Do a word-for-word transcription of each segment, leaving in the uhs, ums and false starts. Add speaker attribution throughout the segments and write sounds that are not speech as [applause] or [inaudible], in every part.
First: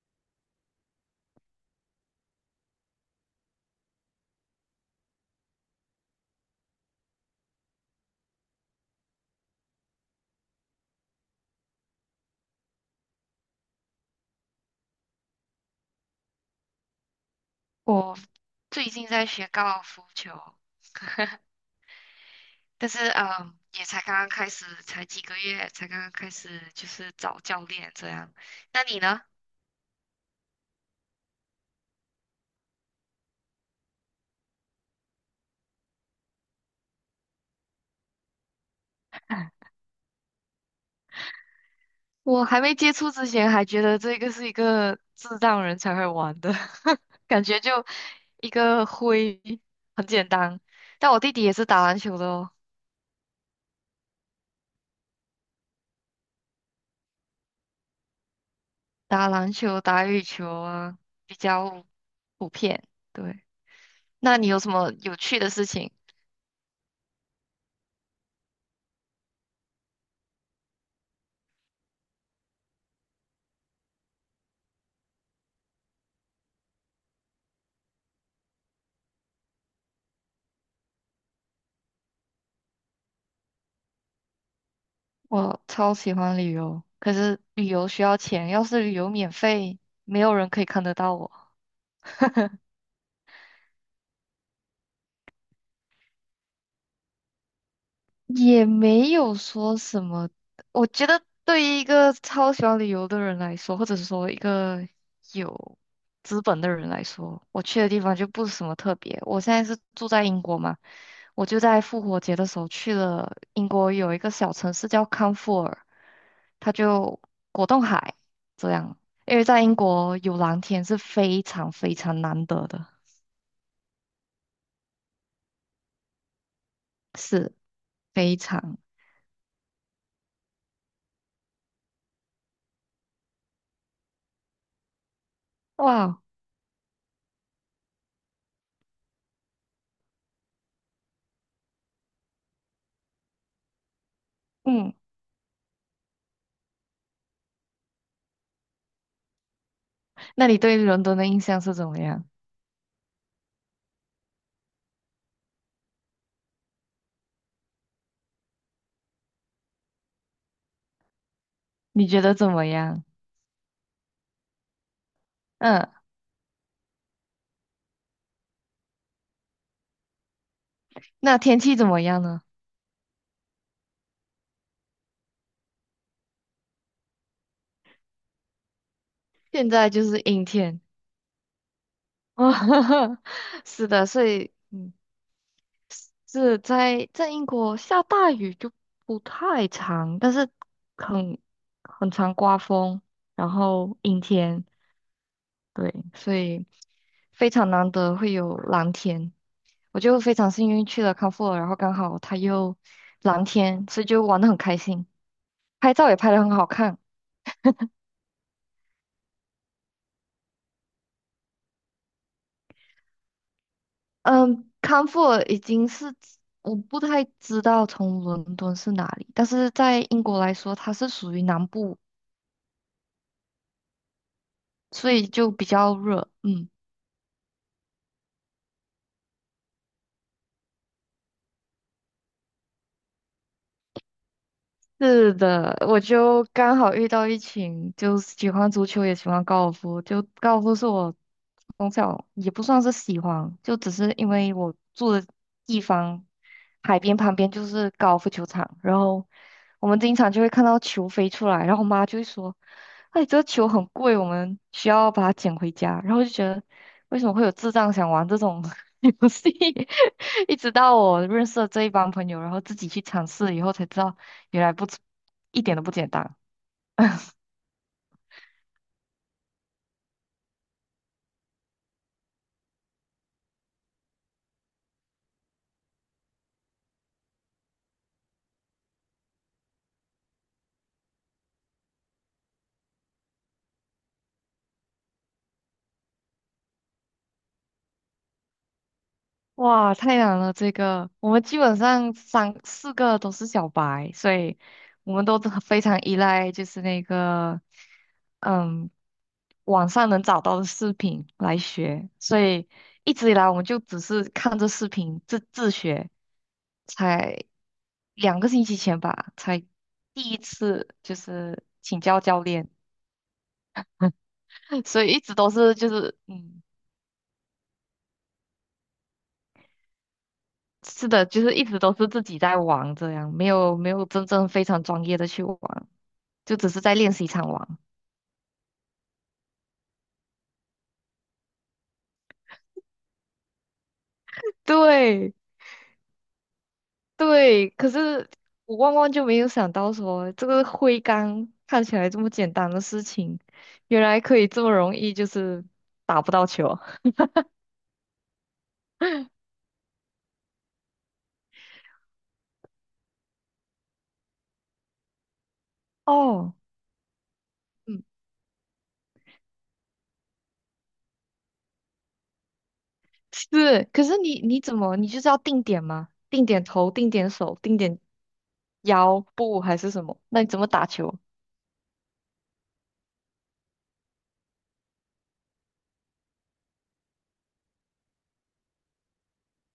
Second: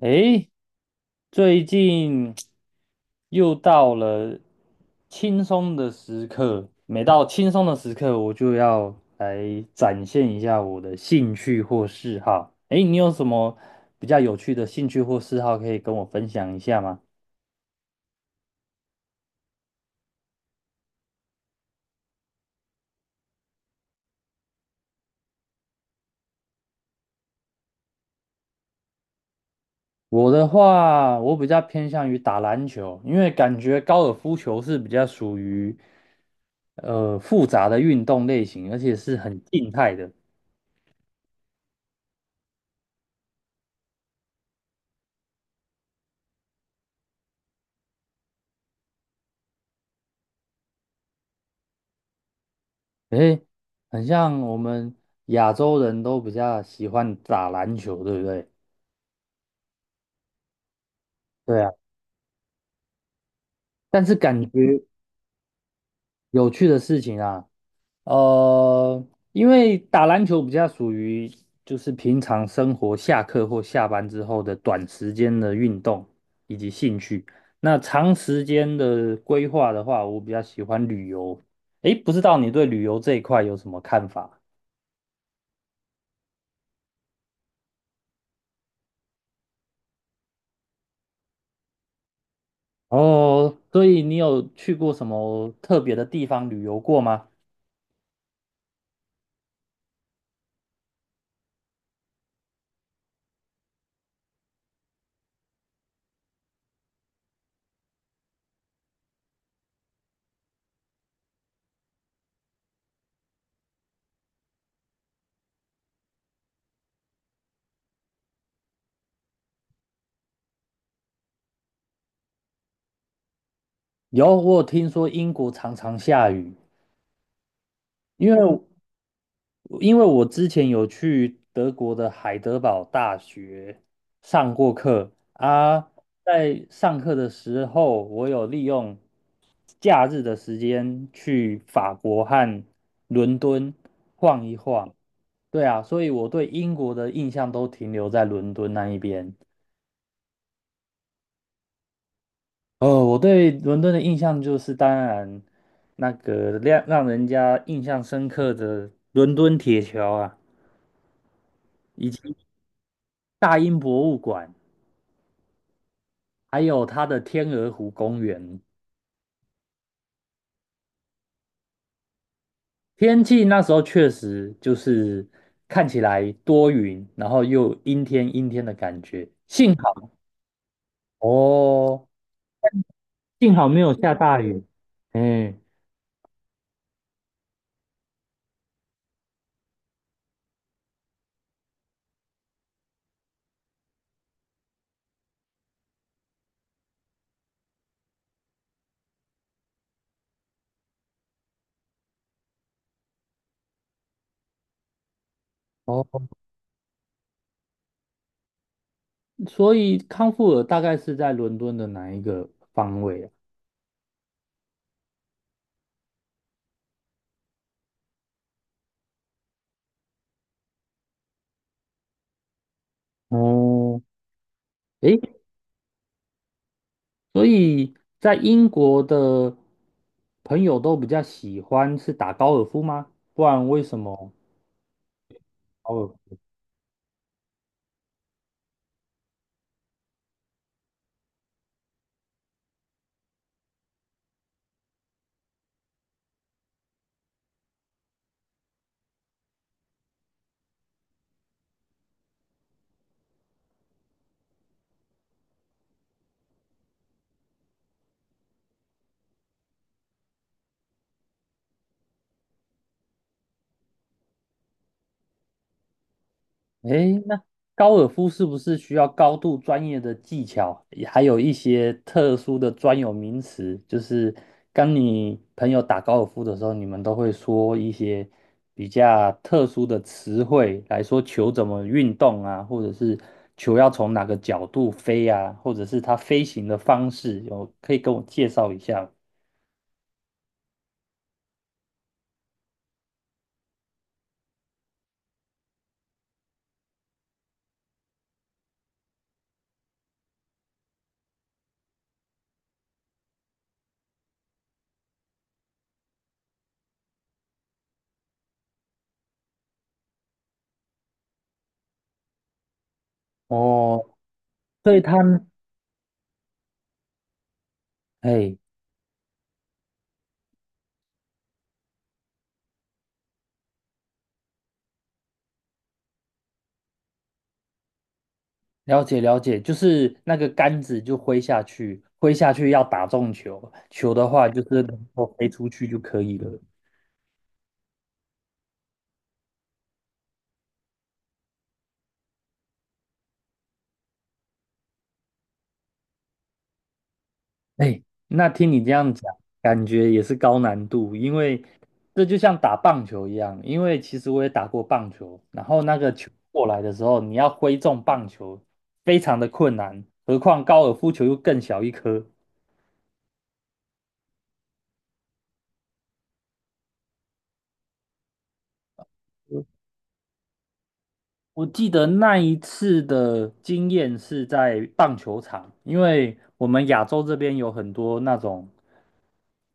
Speaker 1: 诶，最近又到了轻松的时刻，每到轻松的时刻，我就要来展现一下我的兴趣或嗜好。诶，你有什么比较有趣的兴趣或嗜好可以跟我分享一下吗？
Speaker 2: 我最近在学高尔夫球。但是嗯，也才刚刚开始，才几个月，才刚刚开始就是找教练这样。那你呢？
Speaker 1: 我的话，我比较偏向于打篮球，因为感觉高尔夫球是比较属于呃复杂的运动类型，而且是很静态的。
Speaker 2: 我还没接触之前，还觉得这个是一个智障人才会玩的，[laughs] 感觉就一个挥，很简单。但我弟弟也是打篮球的哦。
Speaker 1: 诶，很像我们亚洲人都比较喜欢打篮球，对不对？
Speaker 2: 打篮球、打羽球啊，比
Speaker 1: 对啊，
Speaker 2: 较普遍。对，
Speaker 1: 但是
Speaker 2: 那
Speaker 1: 感
Speaker 2: 你有什
Speaker 1: 觉
Speaker 2: 么有趣的事情？
Speaker 1: 有趣的事情啊，呃，因为打篮球比较属于就是平常生活下课或下班之后的短时间的运动以及兴趣。那长时间的规划的话，我比较喜欢旅游。诶，不知道你对旅游这一块有什么看法？
Speaker 2: 我超喜欢旅游，可是旅游需要钱，要是旅游免费，没有人可以看得到我。[laughs]
Speaker 1: 哦，所以你有去过什么特别的地方旅游过吗？
Speaker 2: 也没有说什么。我觉得对于一个超喜欢旅游的人来说，或者是说一个有资本的人来说，我去的地方就不是什么特别。我现在是住在英国嘛，我就在复活节的时候去了英国有一个小城市叫康沃尔，它就果冻海这样。因为在英国有蓝天是非常非常难得的，
Speaker 1: 有，我有听说英国常常下雨，因为
Speaker 2: 非常
Speaker 1: 因为我之前有去德国的海德堡大学上过课啊，
Speaker 2: 哇。
Speaker 1: 在上课的时候，我有利用假日的时间去法国和伦敦晃一
Speaker 2: 嗯，
Speaker 1: 晃。对啊，所以我对英国的印象都停留在伦敦那一边。
Speaker 2: 那你对伦敦的印象是怎么样？
Speaker 1: 哦，我对伦敦的印象就是，当然那个让让人家印象深刻的伦敦铁桥啊，
Speaker 2: 你
Speaker 1: 以
Speaker 2: 觉
Speaker 1: 及
Speaker 2: 得怎么样？
Speaker 1: 大英博物馆，
Speaker 2: 嗯，
Speaker 1: 还有它的天鹅湖公园。
Speaker 2: 那天气怎么样呢？
Speaker 1: 天气那时候确实就是看起来多云，然后又阴天阴天的感觉。
Speaker 2: 现
Speaker 1: 幸
Speaker 2: 在
Speaker 1: 好
Speaker 2: 就是阴天。
Speaker 1: [laughs] 哦，
Speaker 2: 哦，[laughs]
Speaker 1: 幸好没
Speaker 2: 是
Speaker 1: 有
Speaker 2: 的，
Speaker 1: 下
Speaker 2: 所
Speaker 1: 大
Speaker 2: 以
Speaker 1: 雨。
Speaker 2: 嗯，
Speaker 1: 哎，
Speaker 2: 是在在英国下大雨就不太常，但是很很常刮风，然后阴天，对，所以非常难得会有蓝天。我就非常幸运去了康沃尔，然后刚好它又蓝天，所以就玩得很开心，拍
Speaker 1: 哦，
Speaker 2: 照也拍得很好看。
Speaker 1: 所以康沃尔大概是在伦敦的哪一个方位啊？
Speaker 2: 嗯，康沃尔已经是我不太知道从伦敦是哪里，但是在英国来说，它是属于南部，
Speaker 1: 哦，
Speaker 2: 所
Speaker 1: 诶，
Speaker 2: 以就比较热。嗯。
Speaker 1: 所以在英国的朋友都比较喜欢是打高尔夫吗？不然为什么
Speaker 2: 是的，
Speaker 1: 高
Speaker 2: 我
Speaker 1: 尔
Speaker 2: 就刚好遇到一群就是喜欢足球也喜欢高尔夫，就高尔夫是我从小也不算是喜欢，就只是因为我住的地方海边旁边就是高尔夫球场，然后我们经常就会看到球飞出来，然后我妈就会说："哎，这个球很贵，我们需要把它捡回家。"然后就觉得为什么会有智障想玩这种 [laughs] 游戏？[laughs] 一直到我认识了这一帮朋友，然后自己去尝试以后才知道。原来不简，一点都不简单。
Speaker 1: 诶，那高尔夫是不是需要高度专业的技巧，也还有一些特殊的专有名词？就是跟你朋友打高尔夫的时候，你们都会说一些比较特殊的词汇来说球怎么运动啊，或者是球要从哪个角度飞啊，或者是它飞行的方式，有可以跟我介绍一下吗？
Speaker 2: 哇，太难了！这个我们基本上三四个都是小白，所以我们都很非常依赖就是那个，嗯，网上能找到的视频来学，所以一直以来我们就只是看着视频自自学，才两个星期前吧，才第一次就是请教教练，
Speaker 1: 哦，
Speaker 2: [laughs]
Speaker 1: 所以
Speaker 2: 所以
Speaker 1: 它，
Speaker 2: 一直都是就是嗯。
Speaker 1: 哎，
Speaker 2: 是的，就是一直都是自己在玩这样，没有没有真正非常专业的去玩，就只是在练习场玩。
Speaker 1: 了解了解，就是那个杆子就挥下去，挥下去要打中球，球的话就是能够
Speaker 2: 对
Speaker 1: 飞出去就可以了。
Speaker 2: 对，可是我万万就没有想到说，这个挥杆看起来这么简单的事情，原来可以这么容易就是打不到球。
Speaker 1: 哎，那听你这样讲，感觉也是高难度，因为这就像打棒球一样，因为其实我也打过棒球，然后那个球
Speaker 2: 哦，
Speaker 1: 过来的时候，你要挥中
Speaker 2: 嗯，
Speaker 1: 棒球，非常的困难，何况高尔夫球又更小一颗。
Speaker 2: 是，可是你你怎么，你就是要定点吗？定点头，定点手，定点腰部还是什么？那你怎么打球？
Speaker 1: 我记得那一次的经验是在棒球场，因为我们亚洲这边有很多那种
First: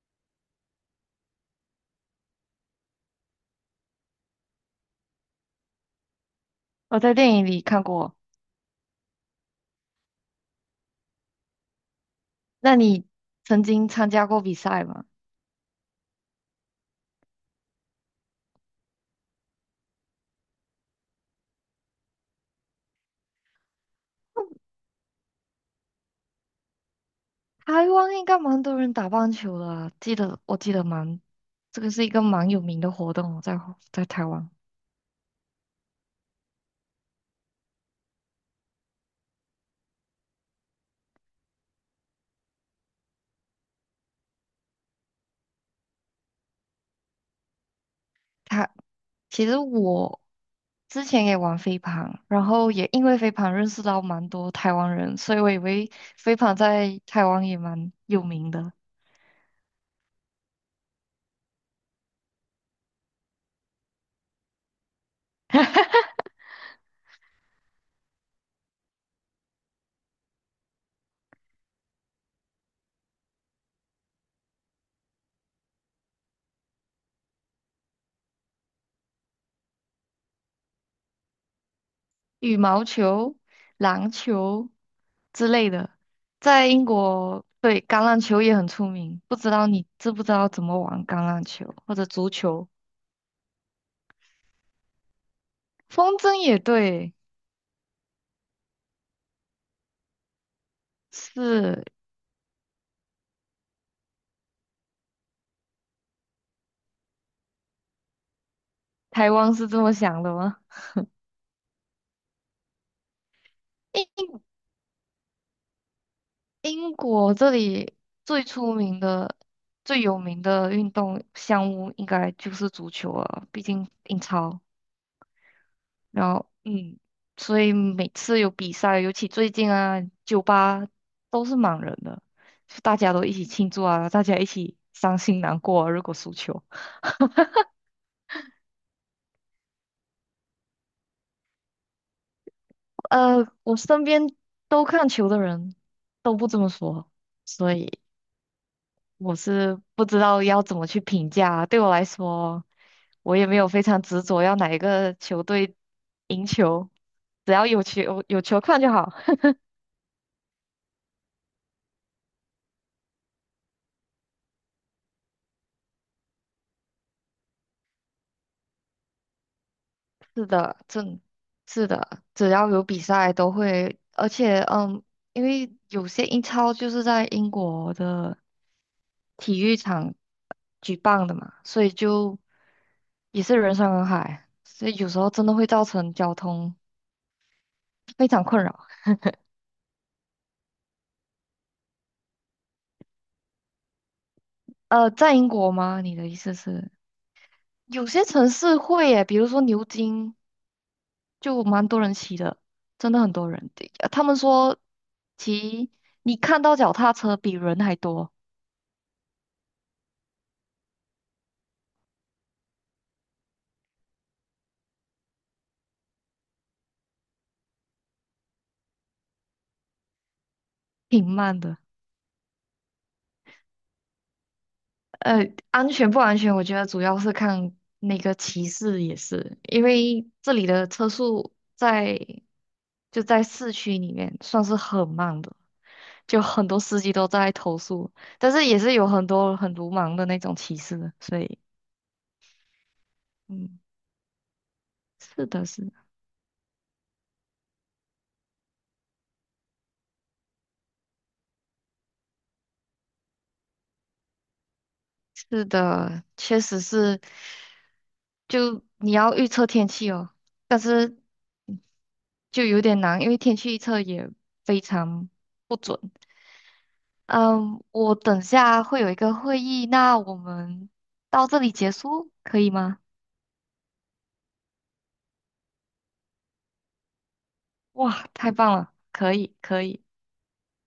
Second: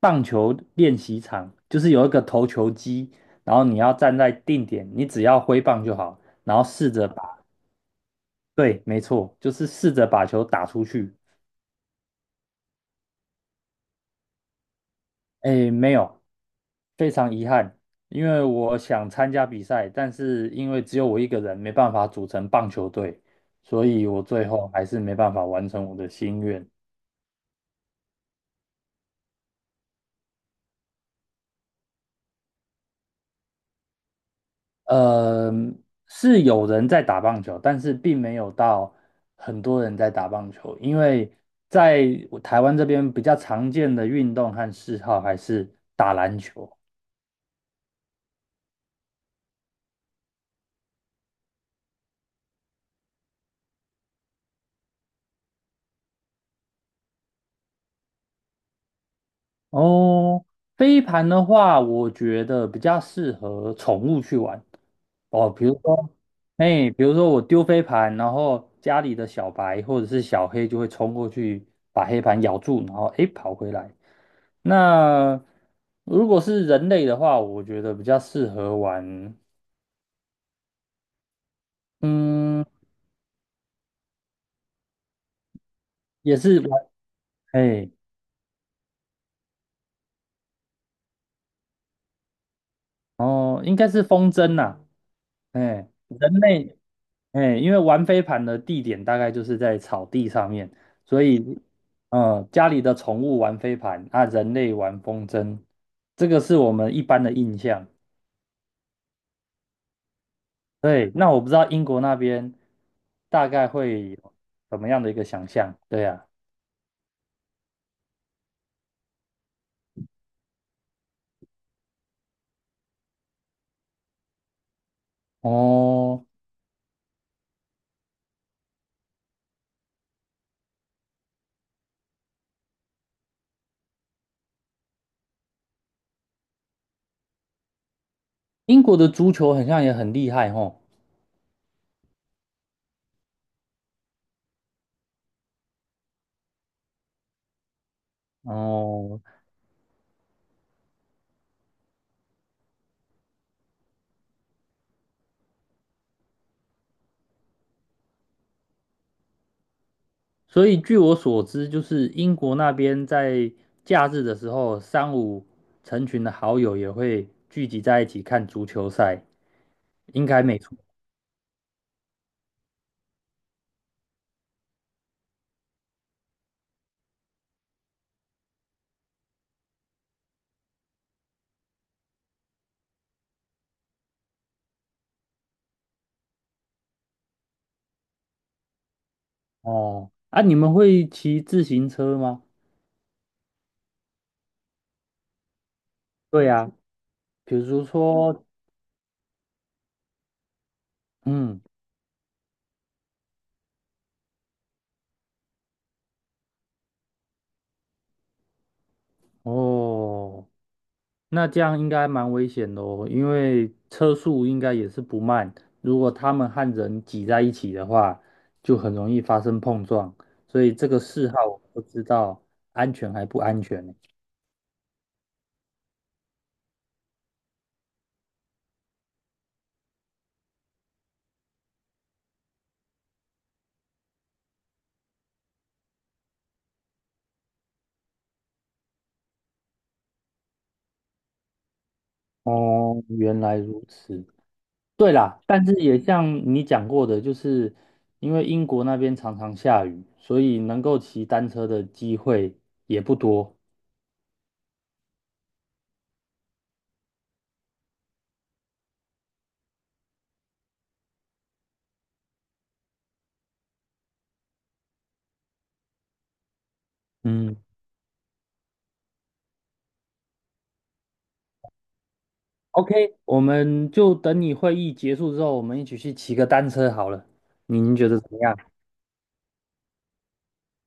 Speaker 1: 棒球练习场，就是有一个投球机，然后你要站在定点，你只要挥棒就好，然后试
Speaker 2: 我
Speaker 1: 着
Speaker 2: 在电
Speaker 1: 把，
Speaker 2: 影里看过。
Speaker 1: 对，没错，就是试着把球打出去。
Speaker 2: 那你曾经参加过比赛吗？
Speaker 1: 诶，没有，非常遗憾，因为我想参加比赛，但是因为只有我一个人，没办法组成棒球队，所以我最后还是没办法完成我的心愿。
Speaker 2: 台湾应该蛮多人打棒球的啊记得我记得蛮，这个是一个蛮有名的活动哦在在台湾。
Speaker 1: 呃，是有人在打棒球，但是并没有到很多人在打棒球，因为在我台湾这边比较常见的运动和嗜好还是打篮球。
Speaker 2: 他其实我之前也玩飞盘，然后也因为飞盘认识到蛮多台湾人，所以我以为飞盘在台湾也蛮有名的。
Speaker 1: 哦，飞盘的话，我觉得比较适合宠物去玩，哦，比如说，哎，比如说我丢飞盘，然后家里的小白或者是小黑就会冲过去把黑盘咬住，然后哎跑回来。那如果是人类的话，我觉得比较适合玩，
Speaker 2: 羽
Speaker 1: 嗯，
Speaker 2: 毛球、篮球之类的，
Speaker 1: 也是
Speaker 2: 在英
Speaker 1: 玩，
Speaker 2: 国，对，
Speaker 1: 哎，
Speaker 2: 橄榄球也很出名。不知道你知不知道怎么玩橄榄球或者足球？
Speaker 1: 哦，应该是风筝呐、哎，
Speaker 2: 风
Speaker 1: 人
Speaker 2: 筝也
Speaker 1: 类
Speaker 2: 对，
Speaker 1: 哎，因为玩飞盘的地点大概就是在草地上面，所以，
Speaker 2: 是
Speaker 1: 呃，家里的宠物玩飞盘啊，人类玩风筝，这个是我们一般的印象。
Speaker 2: 台湾是这么想的吗？
Speaker 1: 对，那我不知道英国那边大概
Speaker 2: 英
Speaker 1: 会有什么样的一个想象。对呀，
Speaker 2: 英国这里最出名的、最有名的运动项目应该就是足球了，毕竟英超。
Speaker 1: 哦，
Speaker 2: 然后嗯，所以每次有比赛，尤其最近啊，酒吧都是满人的，就大家都一起庆祝啊，大家一起伤心难过啊如果输球。
Speaker 1: 英国的足球好像也很厉害吼。
Speaker 2: 呃，我身边都看球的人都不这么说，所以
Speaker 1: 哦，
Speaker 2: 我是不知道要怎么去评价啊。对我来说，我也没有非常执着要哪一个球队赢球，只要有球有球看就好。
Speaker 1: 所以据我所知，就是英国那边在假日的时候，三五成群的好友也会聚集在一起看足球赛。应该
Speaker 2: 是
Speaker 1: 没错。
Speaker 2: 的，正是的，只要有比赛都会，而且嗯，因为有些英超就是在英国的体育场举办的嘛，所以就也是人山人海，所以有时候真的会造成交通非常困扰。
Speaker 1: 哦，啊，你们会骑自行车吗？
Speaker 2: 呃，在英国吗？你的意
Speaker 1: 对
Speaker 2: 思
Speaker 1: 呀，
Speaker 2: 是
Speaker 1: 比如
Speaker 2: 有些
Speaker 1: 说，
Speaker 2: 城市会耶，比如说牛津
Speaker 1: 嗯，
Speaker 2: 就蛮多人骑的，真的很多人。对呃他们说骑你看到脚踏车比人还多。
Speaker 1: 哦，那这样应该蛮危险的哦，因为车速应该也是不慢，如果他们和人挤在一起的话，就很容易发生碰撞，所以这个
Speaker 2: 挺
Speaker 1: 嗜好我
Speaker 2: 慢的。
Speaker 1: 不知道安全还不安全呢。
Speaker 2: 呃，安全不安全，我觉得主要是看那个骑士也是，因为这里的车速在就在市区里面算是很慢的，就很多司机都在投诉，但是也是有很多很鲁莽的那种骑士，所以
Speaker 1: 哦，原来
Speaker 2: 嗯，
Speaker 1: 如此。对啦，
Speaker 2: 是的
Speaker 1: 但是
Speaker 2: 是，
Speaker 1: 也像你讲过的，就是因为英国那边常常下雨，所以能够骑单车的机会也不多。
Speaker 2: 是的，确实是，就你要预测天气哦，但是嗯就有点难，因为天气预测也非常。不准。
Speaker 1: 嗯
Speaker 2: 嗯，我等下会有一个会议，那我们到这里结束，可以吗？
Speaker 1: ，O K，我们就等你会议结束之后，我们一起去骑个单车好了。您觉得
Speaker 2: 哇，
Speaker 1: 怎么
Speaker 2: 太
Speaker 1: 样？
Speaker 2: 棒了，可以，可以。